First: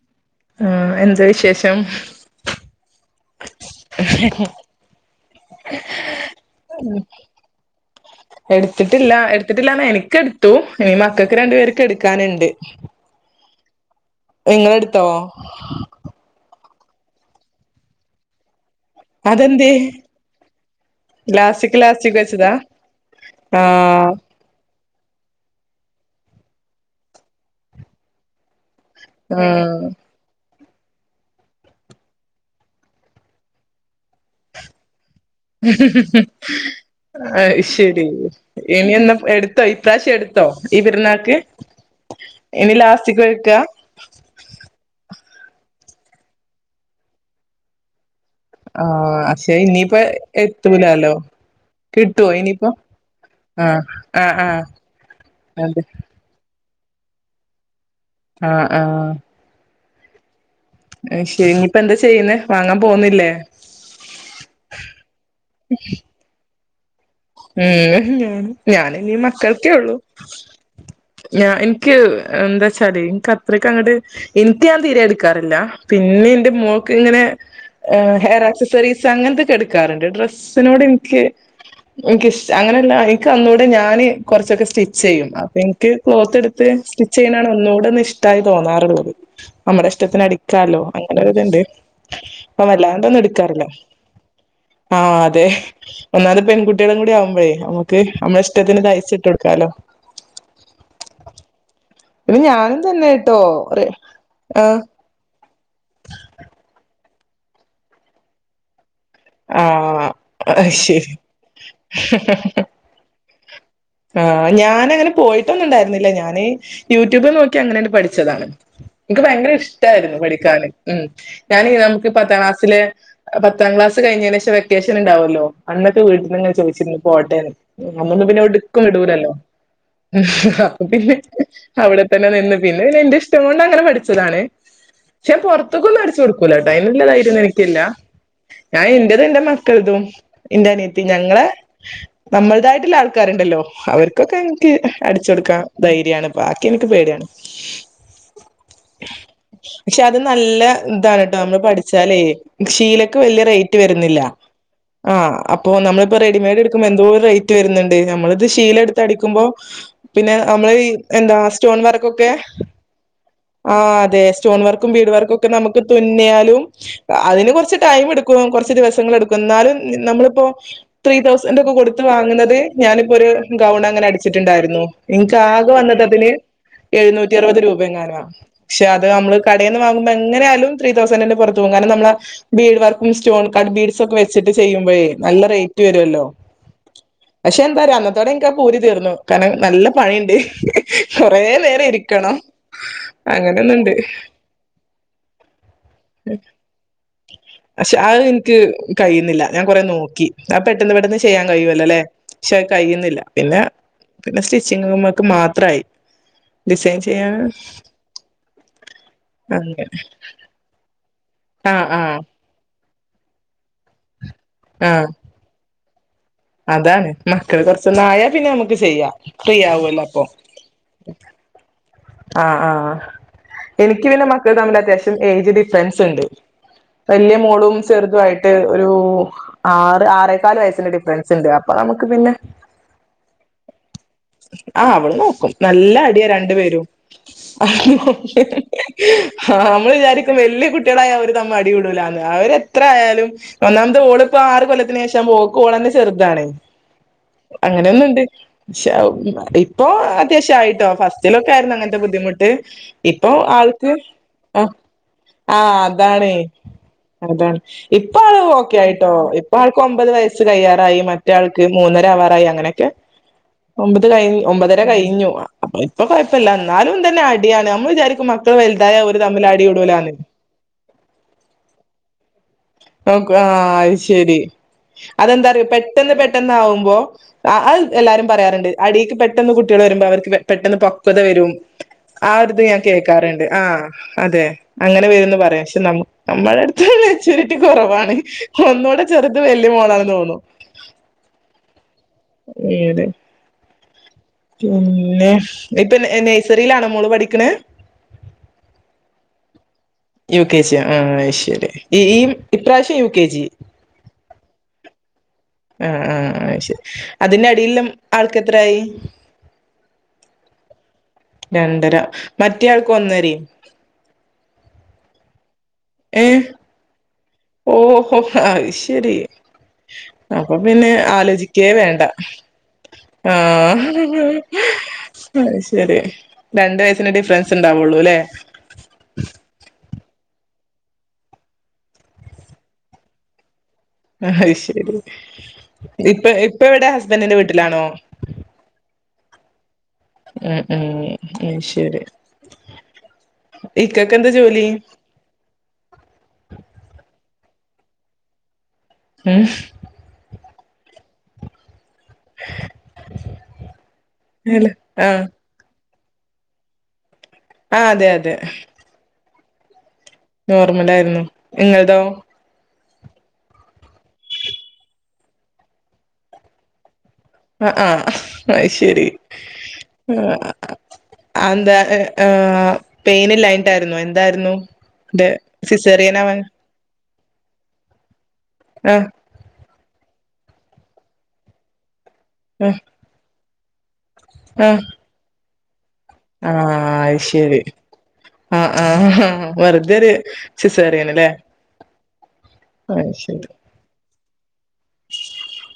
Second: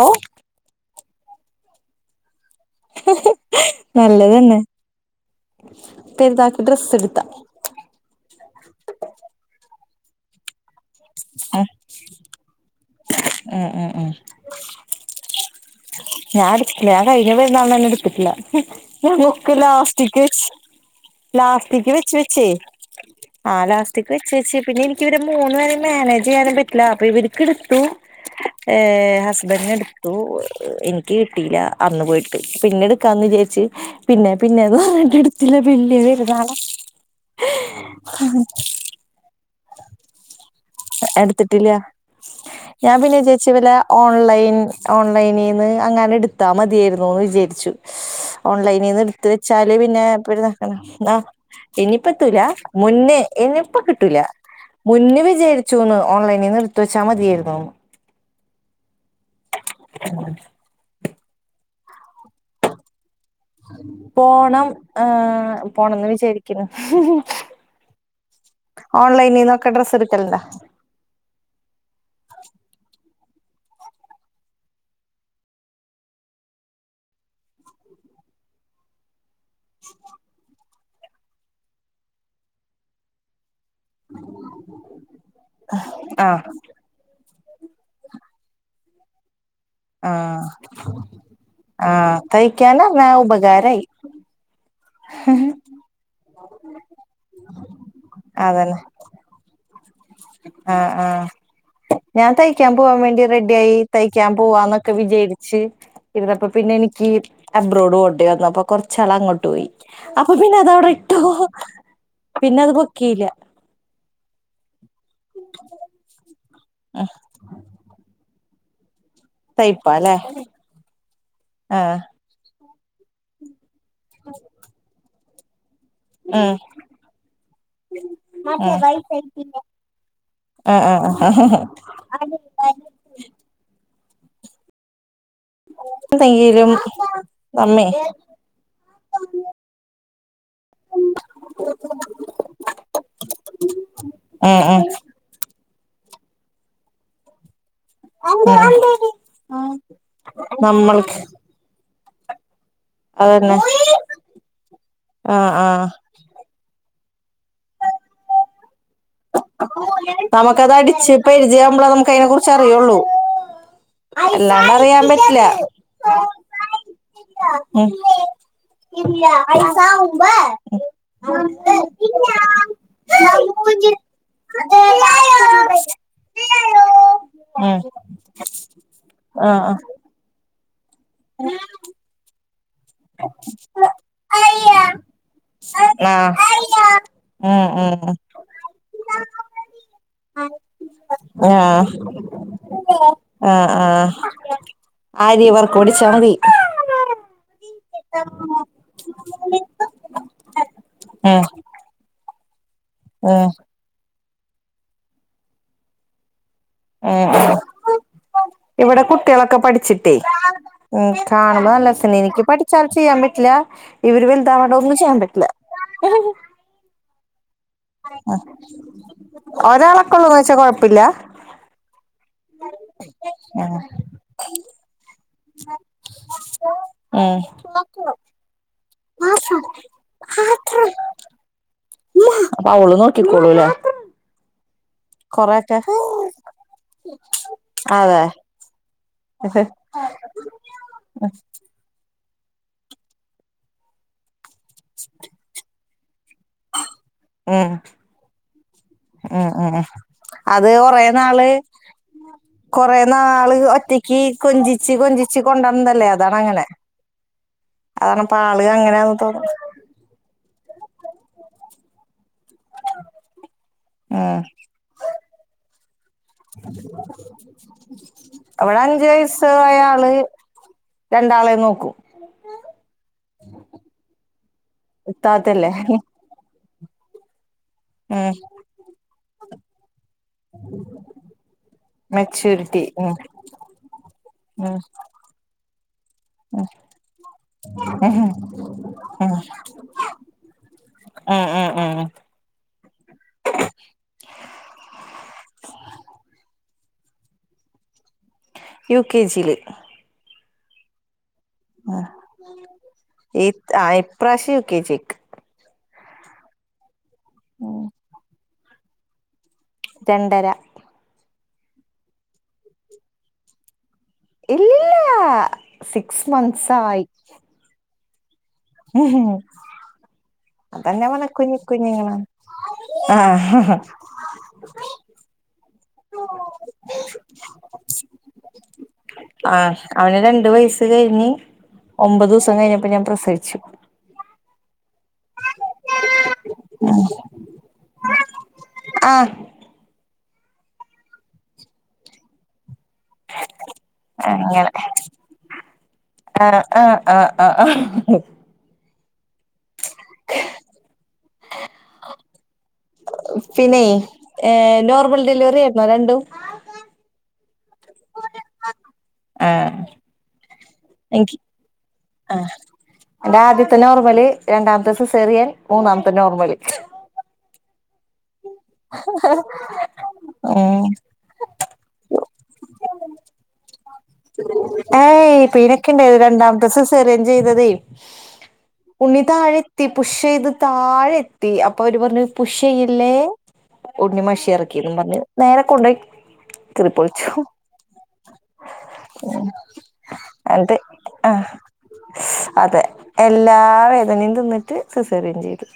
ഓഹ് ആഹ എന്താ വിശേഷം നല്ലതന്നെ പെര്ന്നാക്ക് ഡ്രസ്സ് ഇട്ത്താ എടുത്തിട്ടില്ല എടുത്തിട്ടില്ലന്ന് എനിക്ക് എടുത്തു ഇനി മക്കൾക്ക് രണ്ടു പേർക്ക് എടുക്കാനുണ്ട് ഏഹ എ എ ഏ ഇങ്ങൾ ഇട്ത്തോ ഞാൻ ഇടുത്തിട്ടില്ല ആ കഴിഞ്ഞ പെരുന്നാളിനെന്നെ ഇടത്ത്ട്ടില്ല ഹ്മ് ഞാനൊക്കെ അതെന്തേ ലാസ്റ്റികെച്ച് ലാസ്റ്റ്ക്ക് ലാസ്റ്റിക് വെച്ച് ലാസ്റ്റ്ക്ക് വെച്ചേ വെച്ചതാ ആ ആഹ് എലാസ്റ്റിക്ക് വെച്ച് വെച്ച് പിന്നെൻ എനിക്കിവിടെ മൂന്ന് പേരെയും മാനേജ് ചെയ്യാനും പറ്റുല്ല അപ്പൊ ഇവരിക്ക് എടുത്തു ഏഹ് ഹസ്ബന്റ് ആഹ് എടുത്തു എനിക്ക് കിട്ടില അന്ന് പോയിട്ട് പിന്നെ എടുക്കാന് വിജാരിച്ച് പിന്നെ പിന്നെത് പറഞ്ഞിട്ട് എടുത്തില്ല പിന്നെ പെരുന്നാളായി അഹ് ശെരി ഇനി എന്നാ എട് ത്തോ [unintelligible] ഇപ്രാവശ്യം എടുത്തോ ഈ പെരുന്നാക്ക് എടുത്തിട്ടില്ല ഇനി ഞാൻ പിന്നെ ലാസ്റ്റ്ക്ക് വിചാരിച്ചു വെക്കാ വല്ല ഓൺലൈൻ ഓൺലൈനിന്ന് അങ്ങനെ എടുത്താ മതിയേയിരുന്നു എന്ന് വിജാരിച്ചു സ് ഓൺലൈനിന്ന് ആഹ് എടുത്ത് പക്ഷെ വെച്ചാല് ഇനിയിപ്പ പിന്നെ എത്തൂലാലോ [unintelligible] കിട്ടുവോ ഇനിപ്പത്തൂല ഇനിയിപ്പോ മുന്നേ ഇനിയിപ്പ ആഹ് കിട്ടൂല ആഹ് ആഹ് മുന്നെ അതെ വിജാരിച്ചുന്ന് ഓൺലൈനിന്ന് എടുത്തുവെച്ചാ മതിയായിരുന്നുന്ന് ആഹ ആഹ് ഉം അഹ് ശെരി ഇനിപ്പ എന്താ ചെയ്യുന്നെ വാങ്ങാൻ പോവുന്നില്ലേ പോണം ഏഹ് പോണംന്ന് വിജാരിക്ക്ണ് ഹ്മ് ഹ് ഞാനഞ്ഞ് ഓൺലൈനിന്നൊക്കെ മക്കൾക്കേ ഉള്ളു ഡ്രസ്സ് എടുക്കലുണ്ടാ ഞാ ഇൻക്ക് എന്താച്ചാല് ഇൻക്കത്രക്കങ്ങട്ട് ഇൻക്ക് ഞാൻ തീരെ ഇടുക്കാറില്ല പിന്നെ എന്റെ മോക്ക് ഇങ്ങനെ ഏഹ് ഹെയർ അക്സസറീസ് അങ്ങൻ ത്തൊക്കെ എടുക്കാറുണ്ട് ഡ്രസ്സിനോട് ഇൻക്ക് എൻക്കിഷ് അങ്ങനെല്ല ക്കൊന്നൂടെ ഞാന് കൊർച്ചൊക്കെ സ്റ്റിച്ചെയ്യും അപ്പൊ എൻക്ക് ആ ക്ലോത്ത് എടുത്ത് സ്റ്റ് ചെയ്യുനാണ് ഒന്നൂടൊന്ന് ഇഷ്ട്ടായി തോന്നാറുള്ളത് നമ്മുടെ ആ ഇഷ്ട്ടത്തിന് അടിക്കാലോ അങ്ങനെ ഒരുതുണ്ട് ആ അപ്പ തയ്ക്കാനറിഞ്ഞാ വല്ലാണ്ടൊന്നും ഇടുക്കാറില്ല. ഉപകാരായി ആഹ് അതെ ഒന്നാമത് പെൺകുട്ടി കുട്ടിയേളും കൂടി ആവുമ്പഴേ നമുക്ക് നമ്മള ഇഷ്ട്ടത്തിന് തയ്ച്ചിട്ട് കൊടുക്കാലോ ആഹ ആഹ് ഞാൻ പിന്നെ തയ്ക്കാൻ ഞാനും പോവാൻ തന്നെ വേണ്ടി ട്ടോ റെഡ്യായി റെ തയ്ക്കാൻ ആഹ് പോവാന്നൊക്കെ വിജാര് ച്ച് ഇര്ന്നപ്പൊ പിന്നെനിക്ക് അബ്റോഡ് പോണ്ടി വന്നു അപ്പൊ കുറച്ചാൾ അങ്ങോ ട്ട് പോയി ആഹ് അപ്പൊ പിന്നെ അത് അതവിടെ ശരി ഇട്ടു പിന്നെ അത് പൊക്കീല ആഹ് ഞാനങ്ങനെ പോയിട്ടൊന്നുണ്ടായിരുന്നില്ല ഞാന് ഹ് യൂട്യൂബിൽ നോക്കി അങ്ങനാണ്പഠിച് ച്ചതാണ് ഇൻക്ക് ഭയങ്കര തയ്പ്പാല്ലേ ഇഷ്ട്ടായിരുന്നു പഠിക്കാൻ ഉം ഞാന് ആഹ് നമുക്ക്. പത്താം ക്ലാസ്സില് പത്താം ക്ലാസ് കഴിഞ്ഞെന് ശേഷം വെക്കേഷൻ ഇണ്ടാവല്ലോ. അന്നൊക്കെ ഉം വീട്ട്ന്ന്ങ്ങെനെ ചോയ്ച്ചിരുന്നു പോട്ടേന്ന് അന്നൊന്നും എവിട്ക്കും വിടൂലല്ലോ. ആഹ് അപ്പൊ പിന്നെ ആഹ് അവിടെത്തന്നെ നിന്ന് ആഹ് പിന്നെ പിന്നെ എന്റെ ഇഷ് ട്ടങ്ങോണ്ടങ്ങനെ പഠിച്ചതാണ് പക്ഷെൻ പൊർത്തുക്കൊന്നും അടിച്ച് കൊടുക്കൂല ട്ടോ എന്തെങ്കിലും അയ്നുള്ള ദൈര്യൊന്നും എനിക്കില്ല. അമ്മേ എന്റെത് എന്റെ മക്കൾതും എന്റെ അനിയ. പി ഞങ്ങളെ നമ്മള്തായിട്ടുള്ള ആൾക്കാരുണ്ടല്ലോ അവർക്കൊക്കെ ഇൻക്ക് ഉം അട് ച്ചൊട്ക്കാൻ ധൈര്യാണ് ബാക്കിൻക്ക് പേടിയാണ്. ഉം ക്ഷെ അത് നല്ല നമ്മൾക്ക് ഇതാണ് ട്ടോ നമ്മള് പട് ച്ചാൽ ശീലക്ക് വല്യ അതന്നെ റേറ്റ് വരുന്നില്ല ആഹ് അപ്പോ നമ്ള്. ഇപ്പൊ റെഡിമൈഡ് എടുക്കുമ്പോ എന്തോര് റേറ്റ് വരുന്നുണ്ട് നമ്മളത് ശീലട്. ത്തടിക്കുമ്പോ പിന്നെ നമ്മള് നമുക്കത് ഈ അടിച്ച് എന്താ സ്റ്റോൺ പരിചയാവുമ്പളേ നമുക്ക് അതിനെ വർക്കൊക്കെ. കുറിച്ച് അറിയുള്ളൂ ആഹ് അതെ സ്റ്റോൺ അല്ലാണ്ട് വർക്കും അറിയാൻ ബീട് വർക്കും പറ്റില്ല ഒക്കെ നമുക്ക് തുന്നിയാലും അതിന് കൊറച്ച് ഉം ടൈം എടുക്കും. കുറച്ച് ദിവസങ്ങൾ ഉം എടുക്കും എന്നാലും നമ്മളിപ്പോ ത്രീതൗസഡ് ഒക്കെ കൊടുത്ത് വാങ്ങുന്നത് ഞാനിപ്പോ ഒരു ഗൗൺ അങ്ങനെ അടിച്ചിട്ടുണ്ടായിരുന്നു എനിക്ക് ആകെ വന്നട്ടതിന് എഴുന്നൂറ്റ റപത് രൂപയുംങ്ങാന പക്ഷെ അത് നമ്മള് കടന്ന് വാ എങ്ങനാലും ത്രീ തൗ ർക്കും സ്റ്റോൺ കാഡ് ബീഡസ് ഒക്കെ വെച്ചിട്ട് ചെയ്യുമ്പോേ നല്ല റേറ്റ് ആഹ് ആഹ് വരുല്ലോ ആഹ് പക്ഷെ ഉം എന്താ പറയാ ഉം അന്നത്തോടെ എനിക്കാ പൂനി തീർന്നു കാരണം നല്ല പണിയുണ്ട് കുറെ നേരം ആഹ് ഇരിക്കണം ആഹ് അങ്ങനെയൊന്നുണ്ട് ആഹ് ആരിവർക്ക ഓടിച്ചതി പക്ഷെ അത് എനിക്ക് കഴിയുന്നില്ല ഞാൻ കൊറെ നോക്കി അപ്പ പെട്ടെന്ന് പെട്ടെന്ന് ഉം ചെയ്യാൻ കഴിയുവല്ലോ അല്ലെ പക്ഷെ കഴിയുന്നില്ല ഉം പിന്നെ പിന്നെ സ്റ്റിച്ചിങ്ങ ഒക്കെ മാത്രമായി ഡിസൈൻ ചെയ്യാണ് ഉം ഇവിടെ കുട്ടികളൊക്കെ പഠിച്ചിട്ടേ ഉം കാണുന്നു ആഹ് അല്ലത്തന്നെ ആഹ് എനിക്ക് പഠിക്ക വച്ചാല ചെയ്യാൻ പറ്റില്ല ഇവര് വലുതാ വേണ്ട ഒന്നും ആഹ് ചെയ്യാൻ പറ്റില്ല അതാണ് മക്കള് കുറച്ചൊന്ന് ആയാ പിന്നെ നമുക്ക് ചെയ്യാം ഫ്രീ ആവല്ലോ അപ്പൊ കുഴപ്പില്ല ആഹ് ആഹ് എനിക്ക് പിന്നെ മക്കൾ തമ്മിൽ അത്യാവശ്യം ഏജ് ഡിഫറൻസ് ഉണ്ട് വലിയ ഉം ഉം മോളും ചെറുതും ആയിട്ട് ഒരു ആറ് ആറേക്കാല് വയസ്സിന്റെ ഡിഫറൻസ് ഉണ്ട് അപ്പൊ നമുക്ക് പിന്നെ അപ്പൊ അവള് [inaudible] ആഹ് അവള് നോക്കും കൊറെയൊക്കെ നല്ല അടിയാ രണ്ടു പേരും അതെ ആഹ് നമ്മൾ വിചാരിക്കും വല്യ കുട്ടികളായ അവര് തമ്മിൽ അടി കൂടൂല അവര്ത്ര ആയാലും ഒന്നാമത്തെ ഓള് ഇപ്പോ ആറ് കൊല്ലത്തിന് ശേഷം പോക്ക് ഓളെന്നെ ചെറുതാണ് ഉം അങ്ങനെയൊന്നുംണ്ട് ഉം ഉം ഇപ്പോ അത്യാവശ്യ അത് ആയിട്ടോ കൊറേ നാള് ഫസ്റ്റിലൊക്കെ ആയിരുന്നു അങ്ങനെ ബുദ്ധിമുട്ട് കൊറേ ഇപ്പൊ നാള് ആൾക്ക് ഒറ്റക്ക് ആഹ് കൊഞ്ചിച്ച് കൊഞ്ചിച്ച് ആഹ് കൊണ്ടന്നതല്ലേ അതാണ് അങ്ങനെ അതാണ് അതാണ് ഇപ്പ ഇപ്പള് ആള് ഓക്കെ ആയിട്ടോ അങ്ങനെയാന്ന് ഇപ്പ തോന്നുന്നു ഒരാൾക്ക് ഒമ്പത് വയസ്സ് കയ്യാറായി മറ്റാൾക്ക് മൂന്നര ആവാറായി അങ്ങനെ ഒമ്പത് കഴി ഉം ഒമ്പതര കഴിഞ്ഞു അഹ് ഇപ്പൊ കൊഴപ്പില്ല എന്നാലും തന്നെ അടിയാണ് നമ്മൾ വിചാരിക്കും മക്കൾ ഇവിടെ വലുതായ അഞ്ചു ഒരു തമ്മില് വയസ്സായ ആള് അടികൂടൂലാന്ന് രണ്ടാളെ നോക്കും ആഹ് അത് ശരി അതെന്താ അറിയോ ഇത്താത്തല്ലേ പെട്ടെന്ന് പെ പെട്ടാവകുമ്പോ അത് എല്ലാരും ഉം പറയാറുണ്ട് അടിക്ക് പെട്ടെന്ന് കുട്ടികൾ വരുമ്പോ അവർക്ക് പെട്ടെന്ന് പക്വത വരും ആഹ് ഒരുരിത് ഞാൻ മെച്യൂരിറ്റി ഉം കേൾക്കാറുണ്ട് ആഹ് അതെ ഉം അങ്ങനെ വരുന്ന് പറയാം പക്ഷെ ന നമ്മുടെ അടുത്ത് മെച്ചയൂരിറ്റി കുറവാണ് ഒന്നൂടെ ചെറുത് വല്യ മോളാന്ന് തോന്നു ആഹ് ആഹ് ആഹ് [unintelligible] [inaudible] പിന്നെ ഇപ്പൊ നേഴ്സറിയിലാണോ മോള് പഠിക്കണ യു കെ ജിയിൽ യു കെ ജി ആ ശരി ഈ ഇപ്രാവശ്യം യു കെ ജി ഈ ആ ഇപ്രാവശ്യ ഒക്കെ ചേക്ക് ആഹ ആഹ ശരി അതിന്റെ അടില്ലും ആൾക്കെത്രായി രണ്ടര രണ്ടര മറ്റേയാൾക്ക് ഒന്നര ഇല്ല ഇല്ല ഏ സിക്സ് മസ് ആയി ഓഹോ ഉം ശരി ഹ അപ്പൊ പിന്നെ അതന്നെ പറഞ്ഞകുഞ്ഞി ആലോചിക്കേ വേണ്ട കുഞ്ഞിങ്ങള ആഹ അ ശെരി രണ്ട വയസിന്റെ ഡിഫറൻസ് ഉണ്ടാവുള്ളു അല്ലേ ആഹ അവന് രണ്ടു വയസ കഴിഞ്ഞഞ് ഒമ്പത് ദിവസ കഴിഞ്ഞപ്പോൾ ഞാൻ പ്രസവിച്ചു അഹ് അയ്ശെരി ഇപ്പ ഇപ്പ എവിടെ ഹസ്ബൻഡിന്റെ വീട്ടിലാണോ ആഹ് ആഹ് ആഹ് ഉം ശരി ഇക്കക്ക് [unintelligible] എന്താ ആഹ് ജോലി ആഹ് ആഹ് ആഹ് ആഹ് ഉം പിന്നെ അല്ല ഏഹ് ആ നോർമൽ ഡെലിവറി ആര്ണോ രണ്ടും ആഹ് അതെ അതെ ആഹ് നോർമലാരുന്നു ഇങ്ങള്തോ ആഹ് എന്റെ ആദ്യത്തെ നോർമ്മല് രണ്ടാമത്തെ സിസെറിയൻ മൂന്നാമത്തെ നോർമ്മല് അ ആഹ് അയ്ശരി ആഹ് ഉം അ എന്താ ഇഹ് ആ പെയിനില്ലാഞ്ഞിട്ടാരുന്നു എന്താരുന്നു ന്ത് ഏയ് പിനൊക്കെണ്ടായത് സിസേറിയനാവാൻ രണ്ടാമത്തെ സിസേറിയൻ ചെയ്തതെ ആഹ് ഉണ്ണി താഴെത്തി പുഷ് ചെയ്ത് താഴെത്തി അപ്പൊ അവര് പറഞ്ഞു പുഷ് ആഹ് ചെയ്യല്ലേ ഉണ്ണി മഷി ആഹ് ഇറക്കിന്ന് പറഞ്ഞ് നേരെ കൊണ്ടോയി ആഹ് കീറിപ്പൊളിച്ചു അയ്ശരി ആഹ് ആഹ് വെറുതെഒരു എന്നിട്ട് സിസേറിയൻ അല്ലേ ആഹ് അതെ എല്ലാ വേദനയും തിന്നിട്ട് സിസേറിയൻ ചെയ്ത്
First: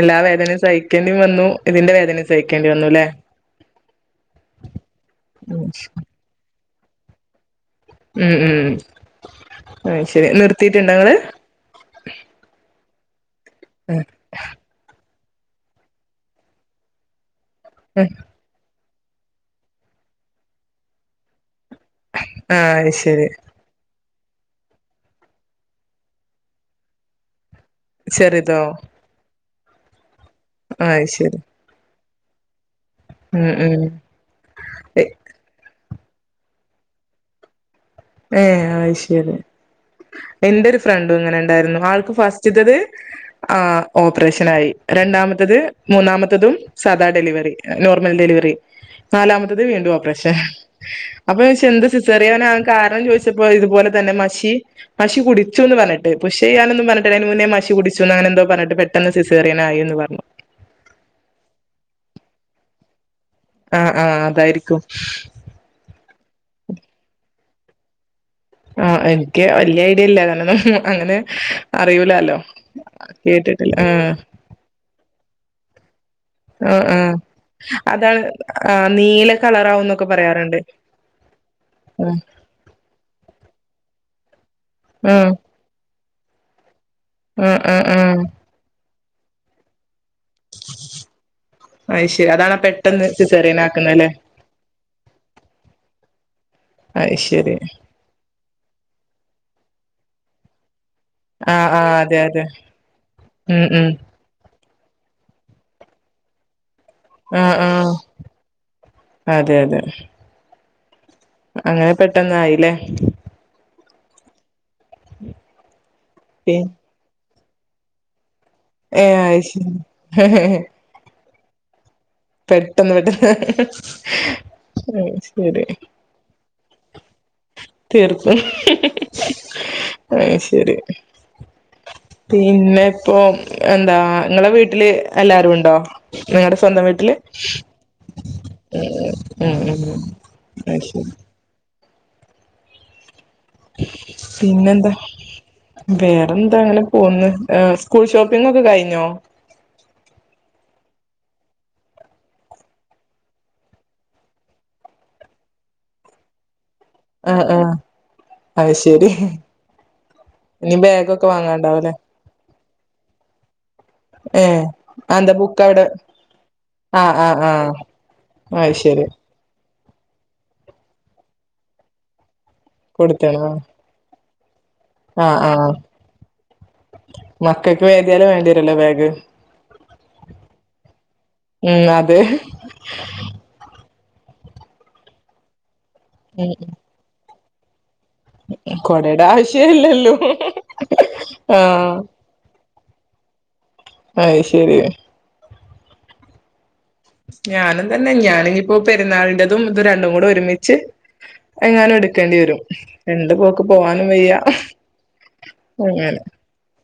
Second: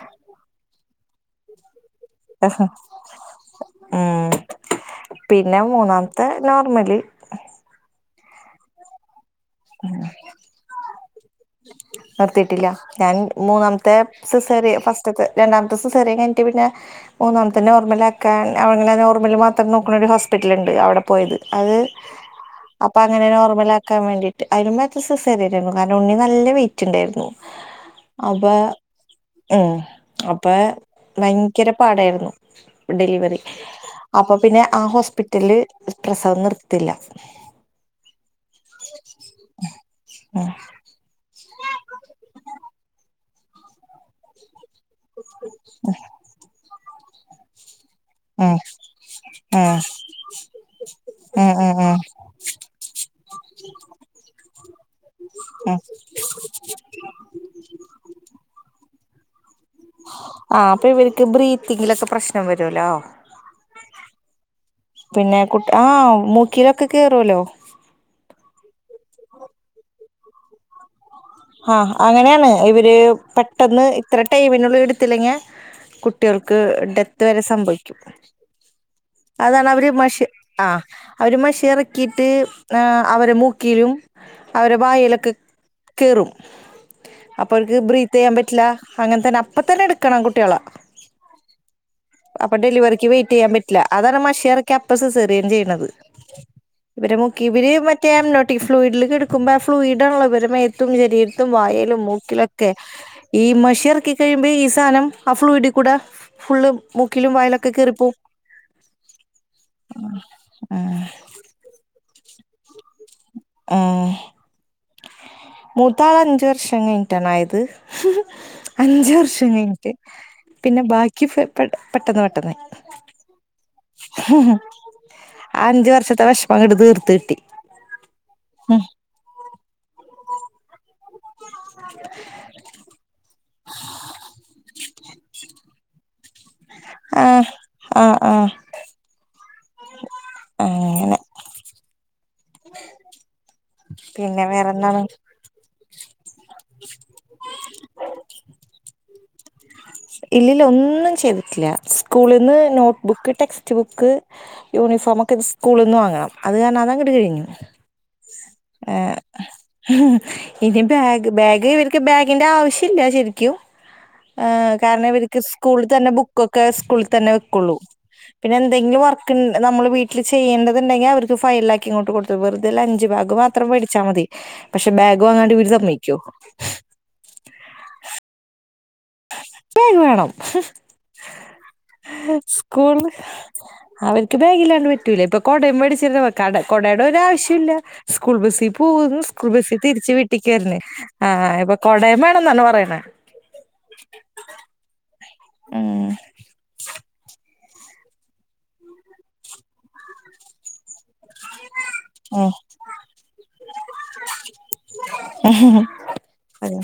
എല്ലാ വേദനയും സഹിക്കേണ്ടി വന്നു ഇതിന്റെ വേ ഉം ആഹ് പിന്നെ മൂന്നാം എ നോർമല് ഉം ഉം അയ്ശരി നിർത്തിട്ടുണ്ടോങ്ങള് നിർത്തിട്ടില്ല ഞാൻ മൂന്നാമത്തെ സിസേറിയൻ ഫസ് റ്റത്തെ രണ്ടാമത്തെ സിസേറിയൻ കഴിഞ്ഞിട്ട് പിന്നെ മൂന്നാമത്തെ നോർമലാക്കാൻ അവ് അങ്ങനെ നോർമല് മാത്രം നോക്കണ ഒരു ഹോസ്പിറ്റൽ ഉണ്ട് അവിടെ പോയത് അത് ആഹ് അത് അപ്പൊ അങ്ങനെ ശരി നോർമൽ ആക്കാൻ വേണ്ടി അയിലും മെച്ചം സിസേറിയൻ ആരുന്നു കാരണം ഉണ്ണി നല്ല വെയിറ്റ് ഉണ്ടാരുന്നു അപ ചെറുതോ ഉം അപ്പ ആ അത് ശരി ഭയങ്കര പാടാരുന്നു ഡെലിവറി ഉം ഉം അപ്പൊ പിന്നെ ആ ഹോസ്പിറ്റല് പ്രസവം നിർത്തില്ല ഏഹ് അയ്ശെരി ഉം എൻ്റെരു ഫ്രണ്ടും ഇങ്ങനെതന്നാരുന്നു ആൾക്ക് ഫസ്റ്റ്തത് ആഹ് ഓപ്പറേഷനായി രണ്ടാമത്തത് മൂന്നാമത്തതും സദാ ഡെലിവറി നോർമൽ ഡെലിവറി ഉം നാലാമത്തത് ഉം വീണ്ടു ഓപ്പറേഷൻ അപ്പോ ഉം ചോയ്ച്ച് ഉം എന്ത് ഉം സിസേ അറിയാനാണ് കാരണം ചോദിച്ചപ്പോ ഇതുപോലെ തന്നെ മഷി മഷി കുടിച്ചുന്ന് ഉം പറഞ്ഞിട്ട് പുഷ്യയ്യാനൊന്നും പറഞ്ഞിട്ടില്ല അയിനു മുന്നേ മഷി കുടിച്ചു അങ്ങനെ എന്തോ പറഞ്ഞിട്ട് പെട്ടെന്ന് സിസേറിയൻ ആയിന്ന് പറഞ്ഞു ആഹ് അപ്പ ഇവരിക്ക് ബ്രീത്തിങ്ങിലൊക്കെ പ്രശ്നം വരുല്ലോ ആഹ് ആഹ് അതാരി പിന്നെ കുട്ട് ആഹ് മൂക്കിലൊക്കെ കേറുവലോ ആഹ് എനിക്ക് വല്യ ഐഡിയ ഇല്ല കാരണം ന്ന് അങ്ങനെ ആഹ് അറിയൂലാലോ അങ്ങനെയാണ് ഇവര് കേട്ടിട്ടില്ല പെട്ടെന്ന് ആഹ് ഇത്ര ടൈമിനുള്ളി എടുത്തില്ലെങ്ങെ കു കുട്ടികൾക്ക് ആഹ് ആഹ് ഡെത്ത് വരെ സംഭവിക്കും അതാണ് ആഹ് നീല അതാണ് അവര് കളറാവുന്നൊക്കെ മഷി പറയാറുണ്ട് ആഹ് അവര് മഷി ആഹ് ഇറക്കിട്ട് ആഹ് അവരെ മൂക്കിലും അവരെ ആഹ് വായലൊക്കെ കേറും അപ്പൊ ആഹ് അവർക്ക് ആഹ് ബ്രീത്ത് ആഹ് ചെയ്യാൻ പറ്റില്ല അങ്ങനെ തന്നെ അപ്പ തന്നെ എടുക്കണം കുട്ട്യാള അത് ശരി അപ്പൊ അതാണ് പെട്ടെന്ന് ഡെലിവറിക്ക് വെയിറ്റ് ചെയ്യാൻ സിസേറിയൻ പറ്റില്ല ആക്കുന്നല്ലേ അതാണ് മഷി ഇറക്കിയ അപ്പ സിസെറിയൻ ചെയ്യണത് അത് ഇവരെ മുക്കി ശരി ഇവര് മറ്റേ അമ്നോട്ടി ഫ്ലൂയിഡില് കടുക്കുമ്പോ ആ ഫ്ലൂയിഡ്ള്ള ഇവരെ മേത്തും ശരീ ത്തും ആഹ് ആഹ് വായേലും അതെ അതെ മൂക്കിലൊക്കെ ഈ ഉം മഷി ഉം ഇറക്കി കഴിയുമ്പോ ഈ സാധം അ ഫ്ലൂയിടി കൂട ഫുള്ള് മുക്കിലും ആഹ് വയലൊക്കെ ആഹ് കേറിപ്പോവും അതെ അതെ ആഹ് അങ്ങനെ പെട്ടന്ന ആയില്ലേ ആഹ് ഉം മുത്താൾ അഞ്ച വർഷം കഴിഞ്ഞട്ടണ ആയത് അഞ്ച ഏഹ് അത് വർഷം ശരി കഴിഞ്ഞിട്ട് പിന്നെ ബാക്കി പെട്ടെന്ന് പെട്ടെന്ന് പെട്ടന്ന് അഹ് ശരി അഞ്ചു വർഷത്തെ വിഷമം അങ്ങട്ട് തീർത്ത് കിട്ടി തീർത്ത് അഹ് ശരി പിന്നെ ഇപ്പൊ എന്താ നിങ്ങളെ വീട്ടില് എല്ലാവരും ഉണ്ടോ നിങ്ങളെ സ്വന്തം ട്ടിൽ ആഹ് ആഹ് ആഹ് [unintelligible] അങ്ങനെ പിന്നെ എന്താ വേറെ എന്താ അങ്ങനെ പോന്ന് സ്കൂൾ ഷോപ്പിംങ്ങോക്കെ കഴിഞ്ഞോ ഇല്ലില്ല ഒന്നും ചെയ്തിട്ടില്ല സ്കൂളിൽന്ന് നോട്ട്ബുക്ക് ടെക്സ്റ്റ് ബുക്ക് യൂണിഫോമ ഒക്കെ സ്കൂളിൽ നിന്ന് വാങ്ങണം അത് കാരണം അതാ ങ്ങട് കഴിഞ്ഞു അഹ് ആ ശരി ഇനി ബാഗൊക്കെ ബാഗ് ബാഗ് വാങ്ങാണ്ടാവല്ലേ ഇവർക്ക് ബാഗിന്റെ ആവശ്യ ഇല്ല ശരിക്കും ഏഹ് അന്താ ബുക്ക് സ്കൂ അവിടെ തന്നെ ബുക്കക്കെ സ്കുളിൽ ആഹ് തന്നെ ആഹ് ആഹ് വെക്കുള്ളൂ പിന്നെ അത് എന്തങ്കിൽ ശരി വ നമ്മള് വീട്ടില് ചെയ്യേണ്ടതുണ്ടെിൽ അവർക്ക് ഫയലാക്കക്കി ങ്ങോട് കൊടുത്തത് വെർത ലൻഞ്ച് ബാഗ് കൊടുത്തണോ മാത്രം വച്ചാൽ മതി പക്ഷെ ബാഗ് ആഹ് വാങ്ങാണ്ടി വരു സമ്മിക്കോ മക്കക്ക് വേദിയാലും വേണ്ടിരല്ലോ ബാഗ് ബേഗ വേണം ഉം അതെ സ്കൂള് അവർക്ക് ബാഗില്ലാണ്ട് പറ്റൂല ഇപ്പൊ കൊടയും മേടിച്ചിരട ഉം കൊടയുടെ ആവശ്യം ഇല്ല സ്കൂൾ ബസ്സിൽ പോകുന്നു കൊടയുടെ സ്കൂൾ ബസ്സിൽ തിരിച്ച ആവശ്യല്ലല്ലോ വീട്ടിക്കാരുന്നേ ആഹ് ഇപ്പൊ കൊടയം വേണന്ന പറയണേ അഹ് ശരി ഉം ഞാനും തന്നെ ഞാനി ഇപ്പോ പെരുന്നാളിന്റെതും ഇത് രണ്ടും കൂടെ ഒരുമിച്ച് എങ്ങാനും എടുക്കേണ്ടി ഉം വരും രണ്ട് പോക്ക് പോവാനും വയ്യ ഉം അതെ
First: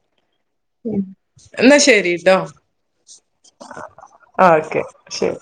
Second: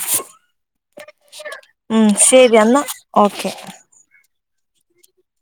എന്നാ ശരിട്ടോ ശരി എന്നാ ഓക്കെ ആഹ് ഓക്കെ ശരി